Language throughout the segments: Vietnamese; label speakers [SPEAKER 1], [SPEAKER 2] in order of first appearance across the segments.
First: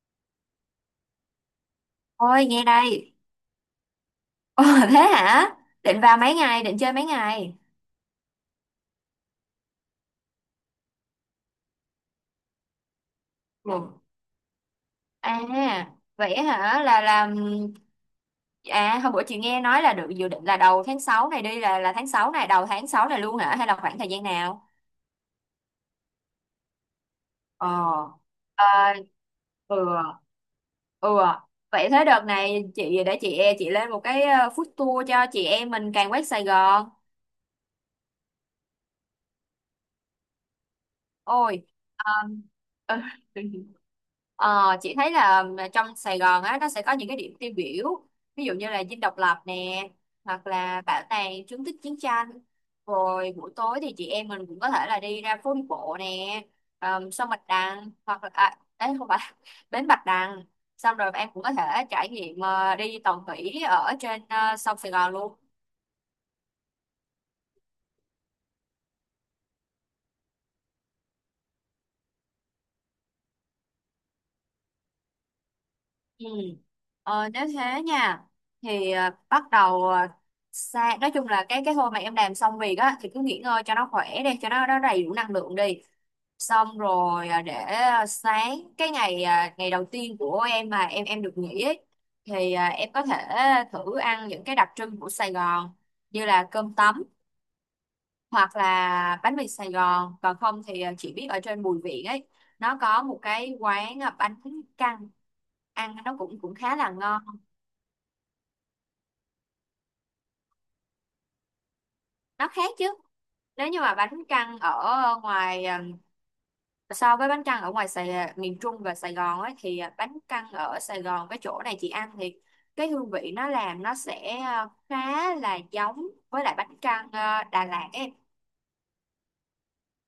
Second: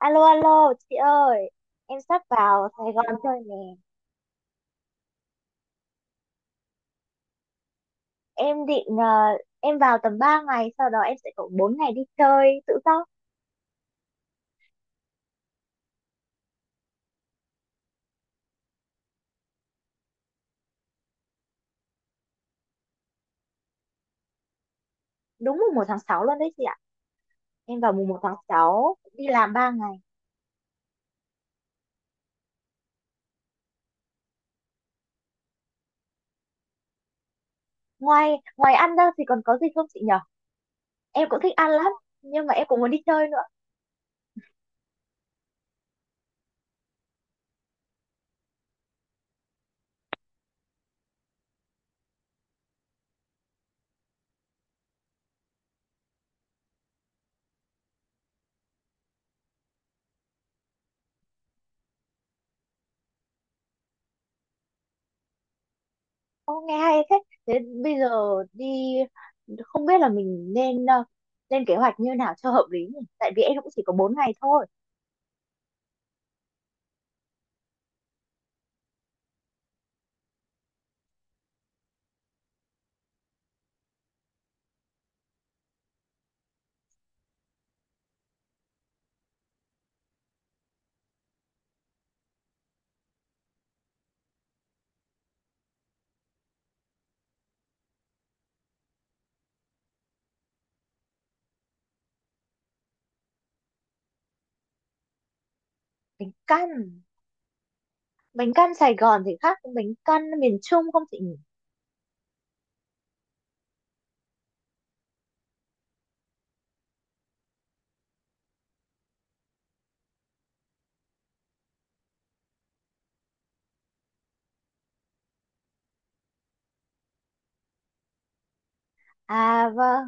[SPEAKER 1] Alo alo chị ơi, em sắp
[SPEAKER 2] Ôi nghe
[SPEAKER 1] vào Sài
[SPEAKER 2] đây.
[SPEAKER 1] Gòn chơi nè.
[SPEAKER 2] Ồ, thế hả? Định vào mấy ngày, định chơi mấy ngày?
[SPEAKER 1] Em em vào tầm 3 ngày, sau đó em sẽ có 4 ngày đi chơi tự do.
[SPEAKER 2] Một. À, vậy hả? Là làm à hôm bữa chị nghe nói là được dự định là đầu tháng 6 này đi, là tháng 6 này, đầu tháng 6 này luôn hả, hay là khoảng thời gian nào?
[SPEAKER 1] Đúng mùng 1 tháng 6 luôn đấy chị ạ. Em vào mùng
[SPEAKER 2] Ờ.
[SPEAKER 1] một tháng
[SPEAKER 2] Ờ
[SPEAKER 1] sáu đi làm ba
[SPEAKER 2] ừ.
[SPEAKER 1] ngày
[SPEAKER 2] Ừ. Vậy thế đợt này chị để chị lên một cái food tour cho chị em mình càng quét Sài Gòn.
[SPEAKER 1] Ngoài ngoài ăn ra thì còn có gì không chị nhở? Em cũng thích
[SPEAKER 2] Ôi.
[SPEAKER 1] ăn lắm, nhưng mà em cũng muốn đi
[SPEAKER 2] Ờ,
[SPEAKER 1] chơi nữa.
[SPEAKER 2] Ờ, chị thấy là trong Sài Gòn á nó sẽ có những cái điểm tiêu biểu, ví dụ như là Dinh Độc Lập nè, hoặc là Bảo tàng chứng tích chiến tranh, rồi buổi tối thì chị em mình cũng có thể là đi ra phố đi bộ nè, sông Bạch Đằng, hoặc là à, đấy không phải bến Bạch Đằng. Xong rồi em cũng có thể trải nghiệm đi tàu thủy ở trên sông Sài Gòn luôn.
[SPEAKER 1] Ô, nghe hay thế. Thế bây giờ đi Không biết là mình nên lên kế hoạch như nào cho hợp lý nhỉ, tại vì em cũng chỉ có 4 ngày thôi.
[SPEAKER 2] Ừ. Ờ, nếu thế nha, thì ờ, bắt đầu ờ, sa nói chung là cái hôm mà em làm xong việc á thì cứ nghỉ ngơi cho nó khỏe đi, cho nó đầy đủ năng lượng đi. Xong rồi sáng ngày đầu tiên của em mà em được nghỉ ấy, thì em có thể thử ăn những cái đặc trưng của Sài Gòn, như là cơm tấm, hoặc là bánh mì Sài Gòn, còn không thì chị biết ở trên Bùi Viện ấy, nó có một cái quán bánh căn ăn nó
[SPEAKER 1] Tính
[SPEAKER 2] cũng cũng khá là
[SPEAKER 1] căn
[SPEAKER 2] ngon.
[SPEAKER 1] Bánh căn Sài Gòn thì khác với bánh căn miền Trung không chị nhỉ?
[SPEAKER 2] Nó khác chứ, nếu như mà bánh căn ở ngoài, so với bánh căn ở ngoài Sài, miền Trung và Sài Gòn ấy, thì bánh căn ở Sài Gòn với chỗ này chị ăn thì cái hương vị nó làm nó sẽ khá là giống với lại bánh căn Đà Lạt ấy.
[SPEAKER 1] À vâng,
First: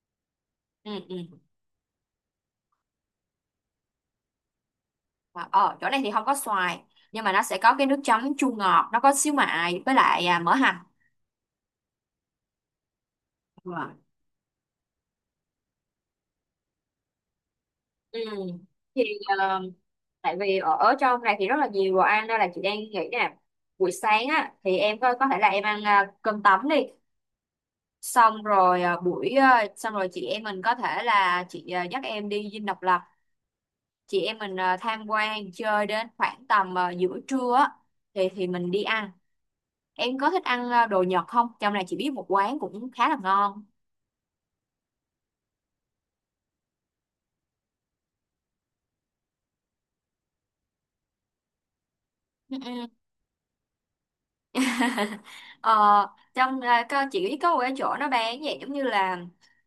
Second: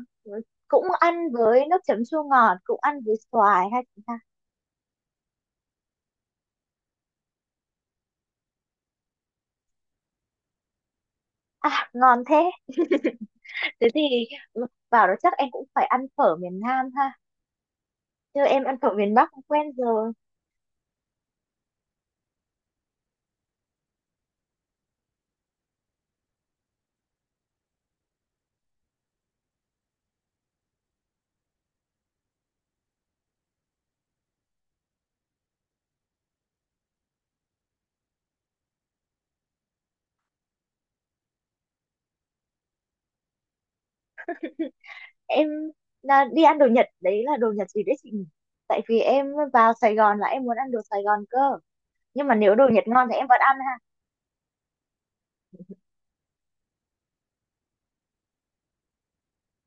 [SPEAKER 1] cũng
[SPEAKER 2] Ừ,
[SPEAKER 1] ăn
[SPEAKER 2] ừ.
[SPEAKER 1] với nước chấm chua ngọt, cũng ăn với xoài hay chị ta?
[SPEAKER 2] Mà ở chỗ này thì không có xoài, nhưng mà nó sẽ có cái nước chấm chua ngọt, nó có xíu mại với lại mỡ hành.
[SPEAKER 1] À, ngon thế. Thế thì, ừ, vào đó chắc em cũng phải ăn phở miền Nam ha,
[SPEAKER 2] Ừ.
[SPEAKER 1] chứ em ăn phở
[SPEAKER 2] Thì
[SPEAKER 1] miền Bắc cũng
[SPEAKER 2] ờ,
[SPEAKER 1] quen rồi.
[SPEAKER 2] tại vì ở trong này thì rất là nhiều đồ ăn, nên là chị đang nghĩ nè, buổi sáng á thì em có thể là em ăn cơm tấm đi. Xong rồi xong rồi chị em mình có thể là chị dắt em đi Dinh Độc Lập, chị em mình tham quan chơi đến khoảng tầm giữa trưa á, thì mình đi ăn. Em có thích ăn đồ Nhật không? Trong này chị biết một quán cũng khá là ngon.
[SPEAKER 1] Em là đi ăn đồ Nhật, đấy là đồ Nhật gì đấy chị nhỉ? Tại vì em vào Sài Gòn là em muốn ăn đồ Sài Gòn cơ, nhưng mà nếu
[SPEAKER 2] Ừ.
[SPEAKER 1] đồ Nhật ngon thì em vẫn ăn ha.
[SPEAKER 2] Ờ, trong à, có chỉ có một cái chỗ nó bán vậy, giống như là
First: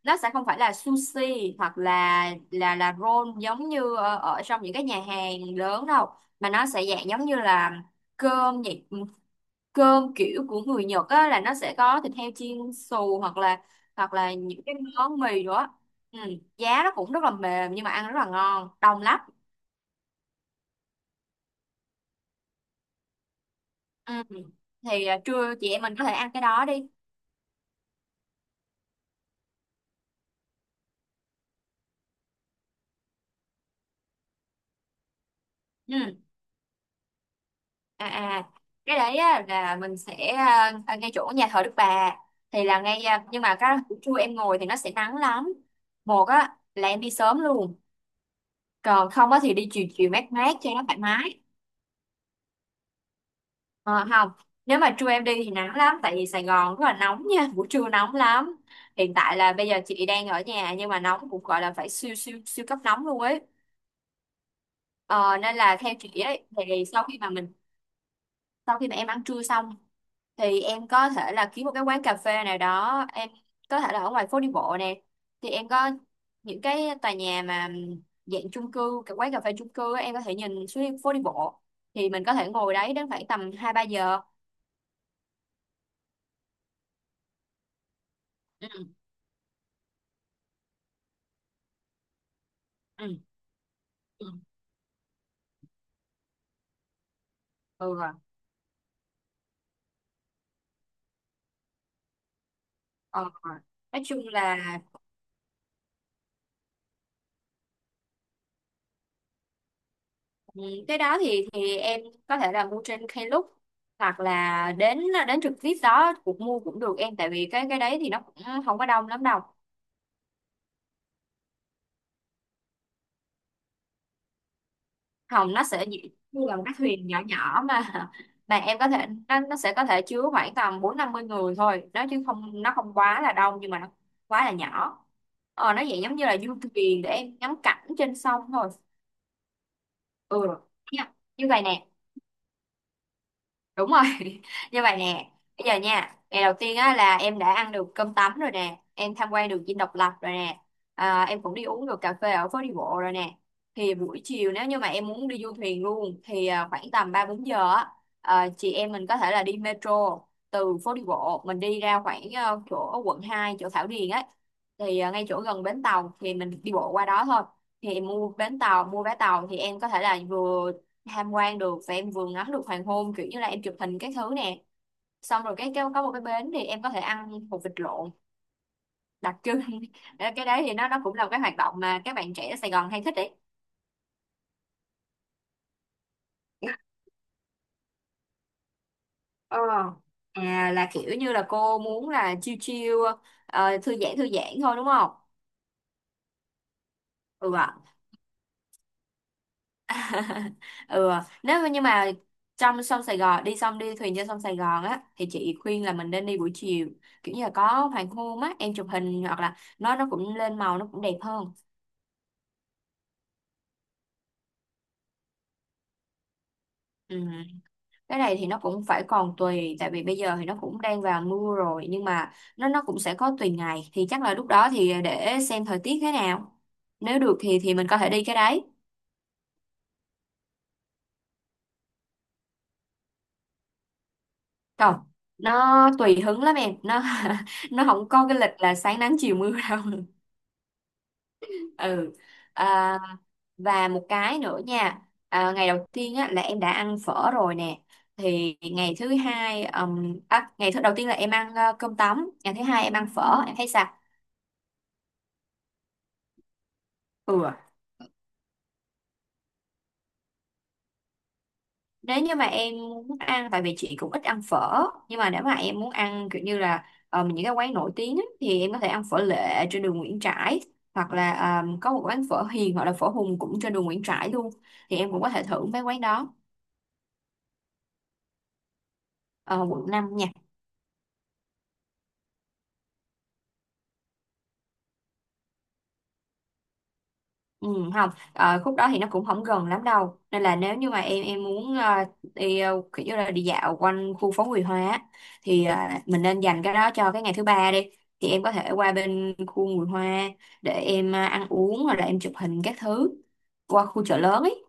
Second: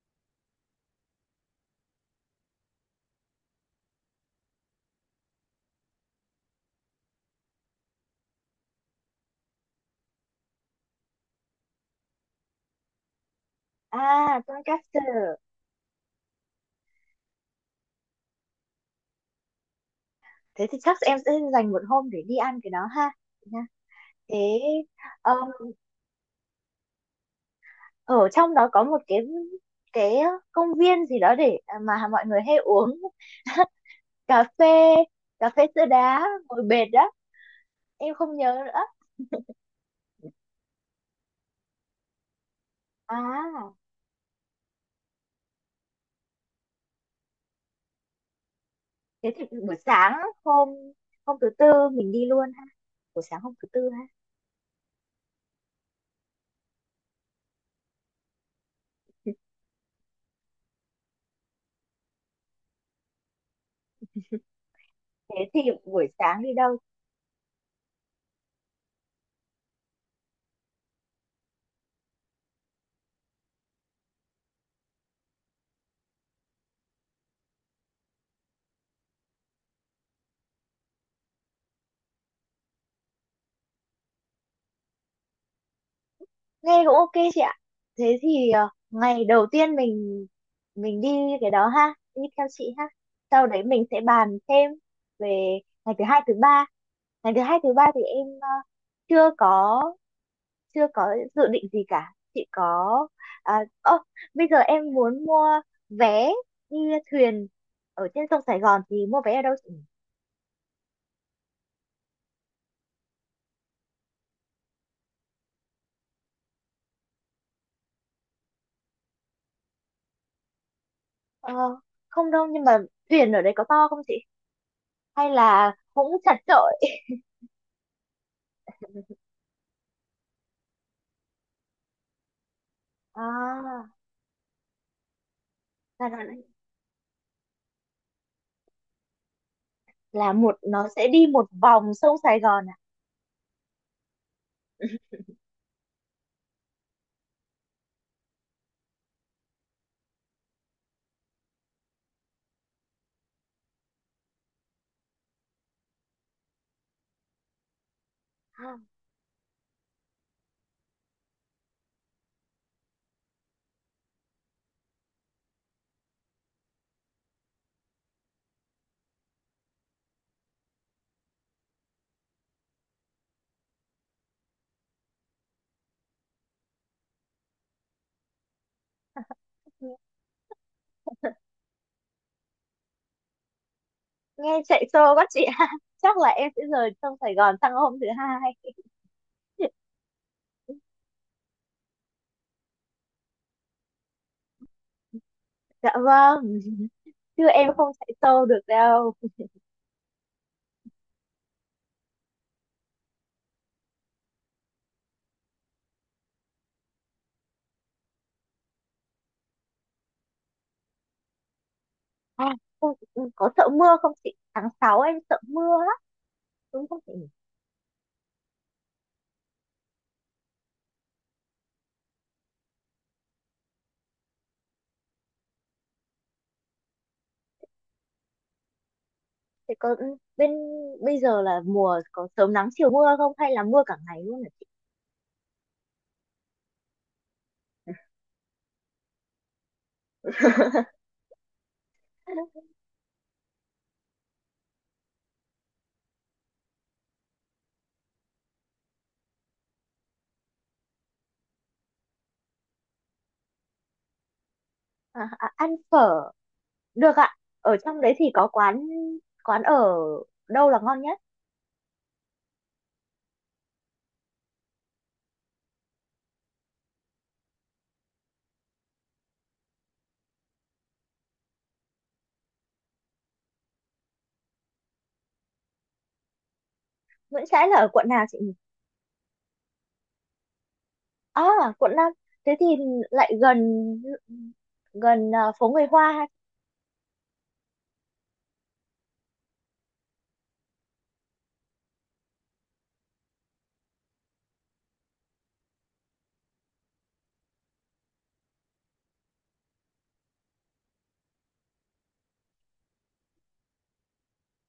[SPEAKER 2] nó sẽ không phải là sushi hoặc là là roll giống như ở trong những cái nhà hàng lớn đâu, mà nó sẽ dạng giống như là cơm vậy. Ừ, cơm kiểu của người Nhật á, là nó sẽ có thịt heo chiên xù, hoặc là
[SPEAKER 1] À,
[SPEAKER 2] hoặc là những cái
[SPEAKER 1] tonkatsu.
[SPEAKER 2] món mì nữa. Ừ, giá nó cũng rất là mềm, nhưng mà ăn rất là ngon, đông lắm.
[SPEAKER 1] Thế thì chắc em sẽ dành một hôm để đi ăn cái đó ha.
[SPEAKER 2] Ừ.
[SPEAKER 1] Thế
[SPEAKER 2] Thì trưa chị
[SPEAKER 1] um,
[SPEAKER 2] em mình có thể ăn cái đó đi.
[SPEAKER 1] Ở trong đó có một cái công viên gì đó để mà mọi người hay uống cà phê, cà phê sữa
[SPEAKER 2] Ừ.
[SPEAKER 1] đá ngồi bệt đó.
[SPEAKER 2] à
[SPEAKER 1] Em không
[SPEAKER 2] à
[SPEAKER 1] nhớ nữa.
[SPEAKER 2] cái đấy á, là mình sẽ ngay chỗ nhà thờ Đức Bà, thì là ngay nhưng mà
[SPEAKER 1] À,
[SPEAKER 2] cái buổi trưa em ngồi thì nó sẽ nắng lắm. Một á là em đi sớm luôn, còn không
[SPEAKER 1] thế
[SPEAKER 2] á
[SPEAKER 1] thì
[SPEAKER 2] thì đi
[SPEAKER 1] buổi
[SPEAKER 2] chiều chiều
[SPEAKER 1] sáng,
[SPEAKER 2] mát mát
[SPEAKER 1] hôm
[SPEAKER 2] cho nó thoải
[SPEAKER 1] hôm
[SPEAKER 2] mái.
[SPEAKER 1] thứ tư mình đi luôn ha? Buổi sáng hôm thứ tư ha?
[SPEAKER 2] Ờ, không, nếu mà trưa em đi thì nắng lắm, tại vì Sài Gòn rất là nóng nha, buổi trưa nóng lắm. Hiện tại là bây giờ chị đang ở nhà, nhưng mà nóng cũng gọi là phải siêu siêu siêu cấp nóng luôn ấy.
[SPEAKER 1] Thế
[SPEAKER 2] Ờ, nên
[SPEAKER 1] thì
[SPEAKER 2] là theo
[SPEAKER 1] buổi
[SPEAKER 2] chị
[SPEAKER 1] sáng
[SPEAKER 2] ấy
[SPEAKER 1] đi đâu?
[SPEAKER 2] thì sau khi mà mình, sau khi mà em ăn trưa xong thì em có thể là kiếm một cái quán cà phê nào đó, em có thể là ở ngoài phố đi bộ nè, thì em có những cái tòa nhà mà dạng chung cư, cái quán cà phê chung cư á, em có thể nhìn xuống phố đi bộ, thì mình có thể ngồi đấy đến khoảng tầm hai ba giờ.
[SPEAKER 1] Nghe cũng ok chị ạ. Thế thì
[SPEAKER 2] Ừ.
[SPEAKER 1] ngày đầu tiên mình đi cái đó ha, đi theo chị ha,
[SPEAKER 2] Ừ.
[SPEAKER 1] sau đấy mình sẽ
[SPEAKER 2] Ừ.
[SPEAKER 1] bàn thêm về ngày thứ hai thứ ba. Ngày thứ hai thứ ba
[SPEAKER 2] Ừ
[SPEAKER 1] thì
[SPEAKER 2] rồi.
[SPEAKER 1] em chưa có chưa có dự định gì cả chị có.
[SPEAKER 2] Ờ rồi.
[SPEAKER 1] à, ơ,
[SPEAKER 2] Nói chung
[SPEAKER 1] Bây giờ
[SPEAKER 2] là
[SPEAKER 1] em muốn mua vé đi thuyền ở trên sông Sài Gòn, thì mua vé ở đâu chị?
[SPEAKER 2] ừ, cái đó thì em có thể là mua trên Klook, hoặc là đến đến trực tiếp đó cũng mua cũng được em, tại vì cái đấy thì nó cũng không có đông lắm đâu.
[SPEAKER 1] Ờ, không đâu, nhưng mà thuyền ở đấy có to không chị, hay
[SPEAKER 2] Hồng, nó
[SPEAKER 1] là
[SPEAKER 2] sẽ
[SPEAKER 1] cũng chặt
[SPEAKER 2] như là một
[SPEAKER 1] chội?
[SPEAKER 2] cái thuyền nhỏ nhỏ mà, mà em có thể, nó sẽ có thể chứa khoảng tầm 40-50 người thôi, nó chứ không, nó không quá là đông, nhưng mà
[SPEAKER 1] à,
[SPEAKER 2] nó quá là nhỏ. Ờ, nó vậy
[SPEAKER 1] là,
[SPEAKER 2] giống
[SPEAKER 1] là,
[SPEAKER 2] như là du thuyền để em ngắm cảnh trên sông thôi.
[SPEAKER 1] là
[SPEAKER 2] Ừ,
[SPEAKER 1] một, nó sẽ
[SPEAKER 2] nha,
[SPEAKER 1] đi một
[SPEAKER 2] như vậy nè.
[SPEAKER 1] vòng sông Sài Gòn à?
[SPEAKER 2] Đúng rồi. Như vậy nè. Bây giờ nha, ngày đầu tiên á là em đã ăn được cơm tấm rồi nè, em tham quan được Dinh Độc Lập rồi nè, à, em cũng đi uống được cà phê ở phố đi bộ rồi nè. Thì buổi chiều, nếu như mà em muốn đi du thuyền luôn thì khoảng tầm ba bốn giờ á, chị em mình có thể là đi metro từ phố đi bộ mình đi ra khoảng chỗ quận hai, chỗ Thảo Điền ấy, thì ngay chỗ gần bến tàu thì mình đi bộ qua đó thôi. Thì em mua bến tàu, mua vé tàu thì em có thể là vừa tham quan được, và em vừa ngắm được hoàng hôn, kiểu như là em chụp hình các thứ nè. Xong rồi cái có một cái bến thì em có thể ăn hột vịt lộn đặc trưng. Cái đấy thì nó cũng là một cái hoạt động mà các bạn trẻ ở Sài Gòn hay thích đấy.
[SPEAKER 1] Nghe chạy xô quá chị ha, chắc là em sẽ rời sông Sài Gòn sang hôm thứ hai.
[SPEAKER 2] Ờ. À là kiểu như là cô muốn là chill chill, ờ, thư giãn thôi đúng không?
[SPEAKER 1] Dạ vâng, chứ
[SPEAKER 2] Ừ
[SPEAKER 1] em
[SPEAKER 2] ạ.
[SPEAKER 1] không chạy xô được đâu.
[SPEAKER 2] Ừ ạ. Nếu mà, nhưng mà trong sông Sài Gòn đi, xong đi thuyền trên sông Sài Gòn á, thì chị khuyên là mình nên đi buổi chiều, kiểu như là có hoàng hôn á, em chụp hình, hoặc là nó cũng lên màu, nó cũng đẹp hơn.
[SPEAKER 1] à, Không, có sợ mưa không chị, tháng 6 em sợ mưa lắm, đúng không chị?
[SPEAKER 2] Ừ. Cái này thì nó cũng phải còn tùy, tại vì bây giờ thì nó cũng đang vào mưa rồi, nhưng mà nó cũng sẽ có tùy ngày, thì chắc là lúc đó thì để xem thời tiết thế nào, nếu được thì mình có thể đi cái đấy.
[SPEAKER 1] Thì có, ừ, bây giờ là mùa có sớm nắng chiều mưa không, hay là mưa cả ngày luôn hả chị?
[SPEAKER 2] Còn nó tùy hứng lắm em, nó nó không có cái lịch là sáng nắng chiều mưa đâu. Ừ, à, và một cái nữa nha, ngày đầu tiên á, là em đã ăn phở rồi nè. Thì ngày thứ hai, ngày thứ đầu tiên là em ăn cơm tấm, ngày thứ hai em ăn phở, em thấy sao?
[SPEAKER 1] Ăn phở được
[SPEAKER 2] Ừ.
[SPEAKER 1] ạ. Ở trong đấy thì có quán quán ở đâu là ngon nhất?
[SPEAKER 2] Nếu như mà em muốn ăn, tại vì chị cũng ít ăn phở, nhưng mà nếu mà em muốn ăn kiểu như là những cái quán nổi tiếng á, thì em có thể ăn phở Lệ trên đường Nguyễn Trãi, hoặc là có một quán phở Hiền, hoặc là phở Hùng cũng trên đường Nguyễn Trãi luôn, thì em cũng có thể thử mấy quán đó.
[SPEAKER 1] Nguyễn Trãi là ở quận nào chị nhỉ?
[SPEAKER 2] Ờ, quận 5 nha.
[SPEAKER 1] À, quận 5. Thế thì lại gần, phố người Hoa ha.
[SPEAKER 2] Ừ, không, ờ, khúc đó thì nó cũng không gần lắm đâu, nên là nếu như mà em muốn đi kiểu như là đi dạo quanh khu phố Nguyễn hoa á, thì mình nên dành cái đó cho cái ngày thứ ba đi, thì em có thể qua bên khu Nguyễn hoa, để em ăn uống, hoặc là em chụp hình các thứ, qua khu chợ lớn ấy.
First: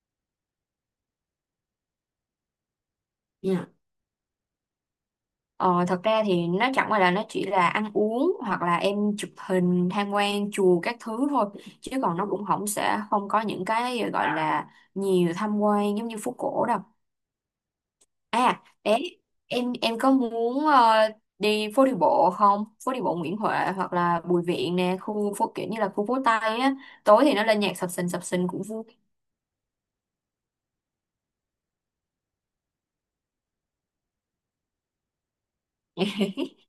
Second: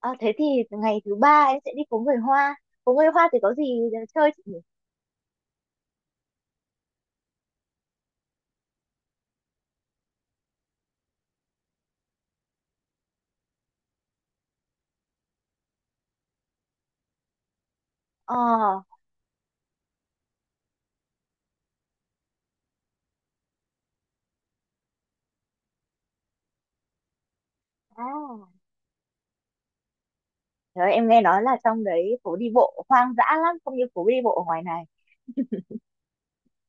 [SPEAKER 1] À, thế thì ngày thứ ba em sẽ đi phố người Hoa. Phố người Hoa thì có
[SPEAKER 2] Dạ.
[SPEAKER 1] gì để chơi chị nhỉ?
[SPEAKER 2] Ờ, thật ra thì nó chẳng qua là nó chỉ là ăn uống, hoặc là em chụp hình, tham quan chùa các thứ thôi, chứ còn nó cũng không, sẽ không có những cái gọi là nhiều tham quan giống như phố cổ đâu.
[SPEAKER 1] Ờ,
[SPEAKER 2] À, đấy, em có muốn đi phố đi bộ không? Phố đi bộ Nguyễn Huệ hoặc là Bùi Viện nè, khu phố kiểu như là khu phố Tây á. Tối thì nó lên nhạc
[SPEAKER 1] à,
[SPEAKER 2] sập sình cũng vui.
[SPEAKER 1] Trời ơi, em nghe nói là trong đấy phố đi bộ hoang dã lắm, không như phố đi bộ ở ngoài này.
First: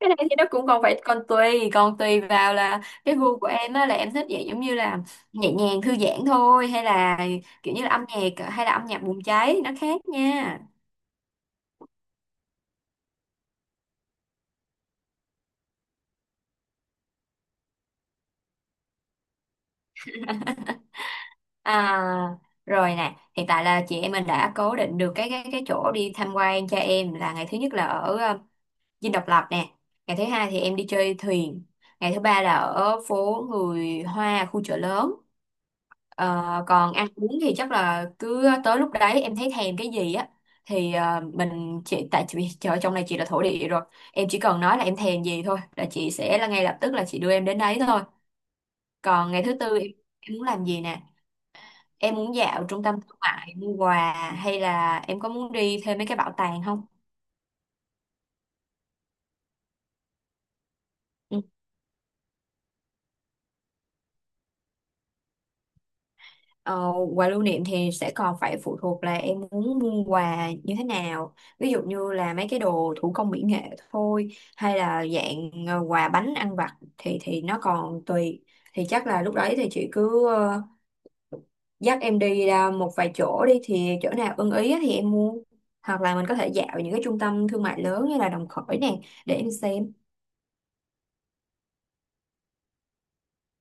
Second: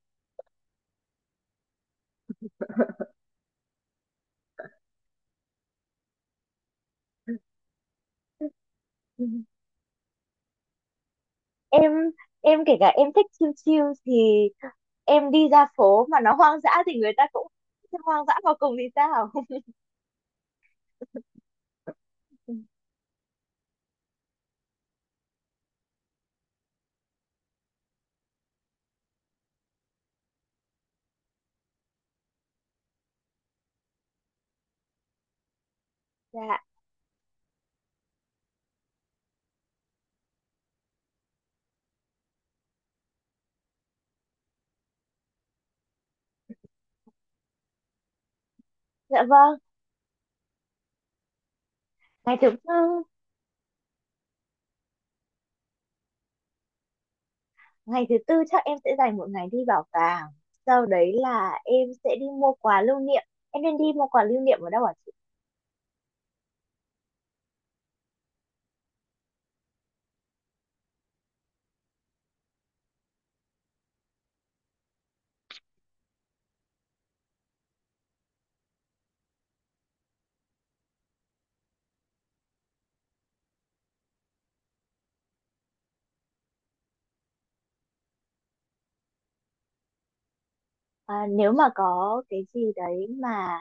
[SPEAKER 2] Cái này thì nó cũng còn phải còn tùy vào là cái gu của em á, là em thích vậy giống như là nhẹ nhàng thư giãn thôi, hay là kiểu như là âm nhạc, hay là âm nhạc bùng cháy, nó khác nha.
[SPEAKER 1] Em em kể cả em thích chill chill thì em đi ra phố mà nó hoang dã thì người ta cũng hoang dã vào cùng thì sao?
[SPEAKER 2] À rồi nè, hiện tại là chị em mình đã cố định được cái chỗ đi tham quan cho em. Là ngày thứ nhất là ở Dinh Độc Lập nè, ngày thứ hai thì em đi chơi thuyền, ngày thứ ba là ở phố người Hoa khu Chợ Lớn.
[SPEAKER 1] Dạ,
[SPEAKER 2] Ờ, còn ăn uống thì chắc là cứ tới lúc đấy em thấy thèm cái gì á thì mình chỉ— tại vì chợ trong này chị là thổ địa rồi, em chỉ cần nói là em thèm gì thôi là chị sẽ là ngay lập tức là chị đưa em đến đấy thôi.
[SPEAKER 1] dạ
[SPEAKER 2] Còn ngày thứ
[SPEAKER 1] vâng.
[SPEAKER 2] tư em muốn làm gì nè, em muốn
[SPEAKER 1] Ngày thứ
[SPEAKER 2] dạo trung tâm
[SPEAKER 1] tư
[SPEAKER 2] thương mại mua quà hay là em có muốn đi thêm mấy cái bảo tàng không?
[SPEAKER 1] Ngày thứ tư chắc em sẽ dành một ngày đi bảo tàng, sau đấy
[SPEAKER 2] Ừ.
[SPEAKER 1] là em sẽ đi mua quà lưu niệm. Em nên đi mua quà lưu niệm ở đâu ạ chị?
[SPEAKER 2] Ờ, quà lưu niệm thì sẽ còn phải phụ thuộc là em muốn mua quà như thế nào, ví dụ như là mấy cái đồ thủ công mỹ nghệ thôi, hay là dạng quà bánh ăn vặt thì nó còn tùy. Thì chắc là lúc đấy thì chị cứ dắt em đi ra một vài chỗ đi, thì chỗ nào ưng ý á thì em mua, hoặc là mình có thể dạo những cái trung tâm thương mại lớn như là Đồng Khởi nè để em xem.
[SPEAKER 1] À, nếu mà có cái gì đấy mà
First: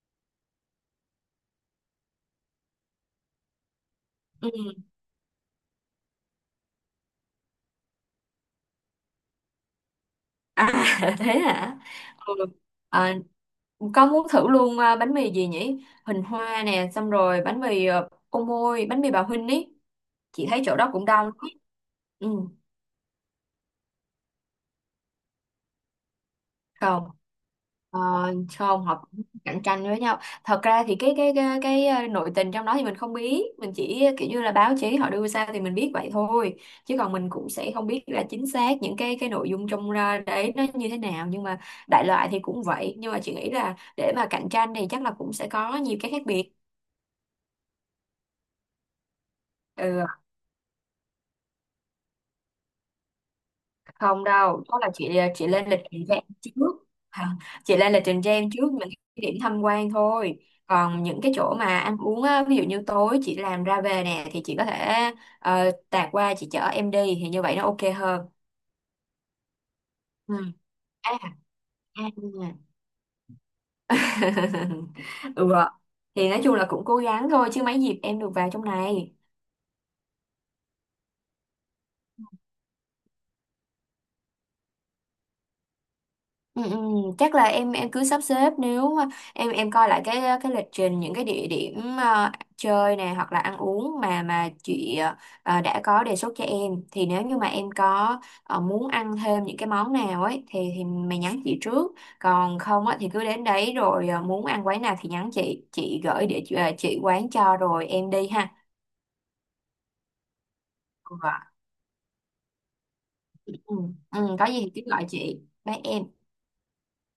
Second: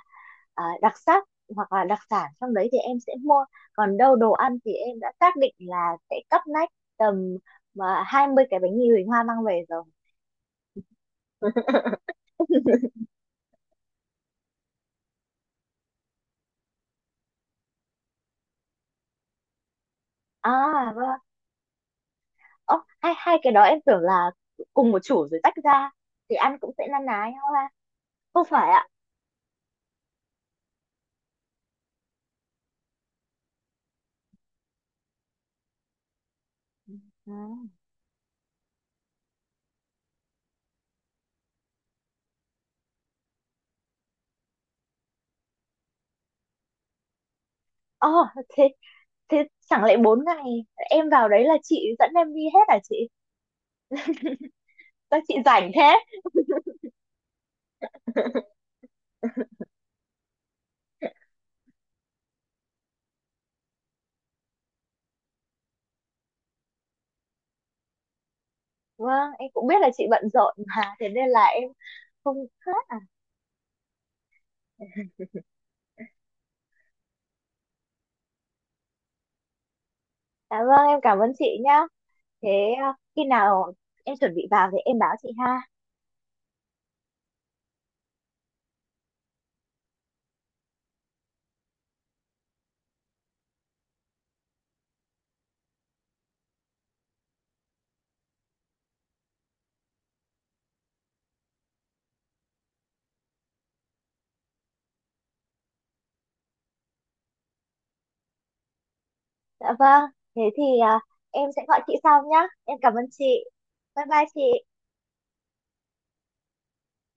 [SPEAKER 1] đặc sắc hoặc là đặc sản trong đấy thì em sẽ mua, còn đâu đồ
[SPEAKER 2] Ừ.
[SPEAKER 1] ăn thì em đã xác định là sẽ cắp nách tầm mà 20 cái bánh mì Huỳnh Hoa mang về rồi.
[SPEAKER 2] À, thế hả? Ừ. À, có muốn thử luôn à, bánh mì gì nhỉ? Hình Hoa nè, xong rồi bánh mì à, Ô Môi, bánh mì bà Huynh ý. Chị thấy chỗ đó
[SPEAKER 1] À
[SPEAKER 2] cũng
[SPEAKER 1] vâng.
[SPEAKER 2] đông ý. Ừ.
[SPEAKER 1] Ồ, hai hai cái đó em tưởng là cùng một chủ rồi tách ra thì ăn cũng sẽ na
[SPEAKER 2] Không.
[SPEAKER 1] ná nhau ha,
[SPEAKER 2] Ờ,
[SPEAKER 1] không phải
[SPEAKER 2] không,
[SPEAKER 1] ạ?
[SPEAKER 2] họ cũng cạnh tranh với nhau. Thật ra thì cái nội tình trong đó thì mình không biết, mình chỉ kiểu như là báo chí họ đưa ra thì mình biết vậy thôi, chứ còn mình
[SPEAKER 1] À,
[SPEAKER 2] cũng sẽ không biết là chính xác những cái nội dung trong ra đấy nó như thế nào, nhưng mà đại loại thì cũng vậy. Nhưng mà chị nghĩ là để mà cạnh tranh thì chắc là cũng sẽ có nhiều cái khác biệt.
[SPEAKER 1] ờ, thế, thế chẳng lẽ
[SPEAKER 2] Ừ,
[SPEAKER 1] 4 ngày em vào đấy là chị dẫn em đi hết à chị?
[SPEAKER 2] không đâu, đó là chị
[SPEAKER 1] Sao chị
[SPEAKER 2] chị lên
[SPEAKER 1] rảnh
[SPEAKER 2] lịch
[SPEAKER 1] thế?
[SPEAKER 2] trình cho em trước. Hả? Chị lên lịch trình cho em trước những cái điểm tham quan thôi, còn những cái chỗ mà ăn uống á, ví dụ như tối chị làm ra về nè thì chị có thể tạt qua chị chở em đi, thì như vậy nó ok hơn.
[SPEAKER 1] Vâng, em cũng biết là chị bận
[SPEAKER 2] Ừ.
[SPEAKER 1] rộn mà, thế
[SPEAKER 2] À,
[SPEAKER 1] nên là em
[SPEAKER 2] à.
[SPEAKER 1] không hết.
[SPEAKER 2] ừ. Thì nói chung là cũng cố gắng thôi, chứ mấy dịp em được vào trong này.
[SPEAKER 1] Dạ vâng, em cảm ơn chị nhá. Thế, à, khi nào em chuẩn bị vào thì em báo chị ha.
[SPEAKER 2] Ừ, ừ, chắc là em cứ sắp xếp, nếu mà em coi lại cái lịch trình những cái địa điểm chơi này hoặc là ăn uống, mà chị đã có đề xuất cho em, thì nếu như mà em có muốn ăn thêm những cái món nào ấy thì mày nhắn chị trước. Còn không á thì cứ đến đấy rồi, muốn ăn quán nào thì nhắn chị gửi địa chỉ— chị quán cho rồi em đi ha.
[SPEAKER 1] Dạ vâng, thế thì à,
[SPEAKER 2] Vâng.
[SPEAKER 1] em sẽ gọi chị sau nhá. Em cảm ơn chị.
[SPEAKER 2] Ừ,
[SPEAKER 1] Bye bye
[SPEAKER 2] ừ,
[SPEAKER 1] chị.
[SPEAKER 2] có gì thì cứ gọi chị, bye em.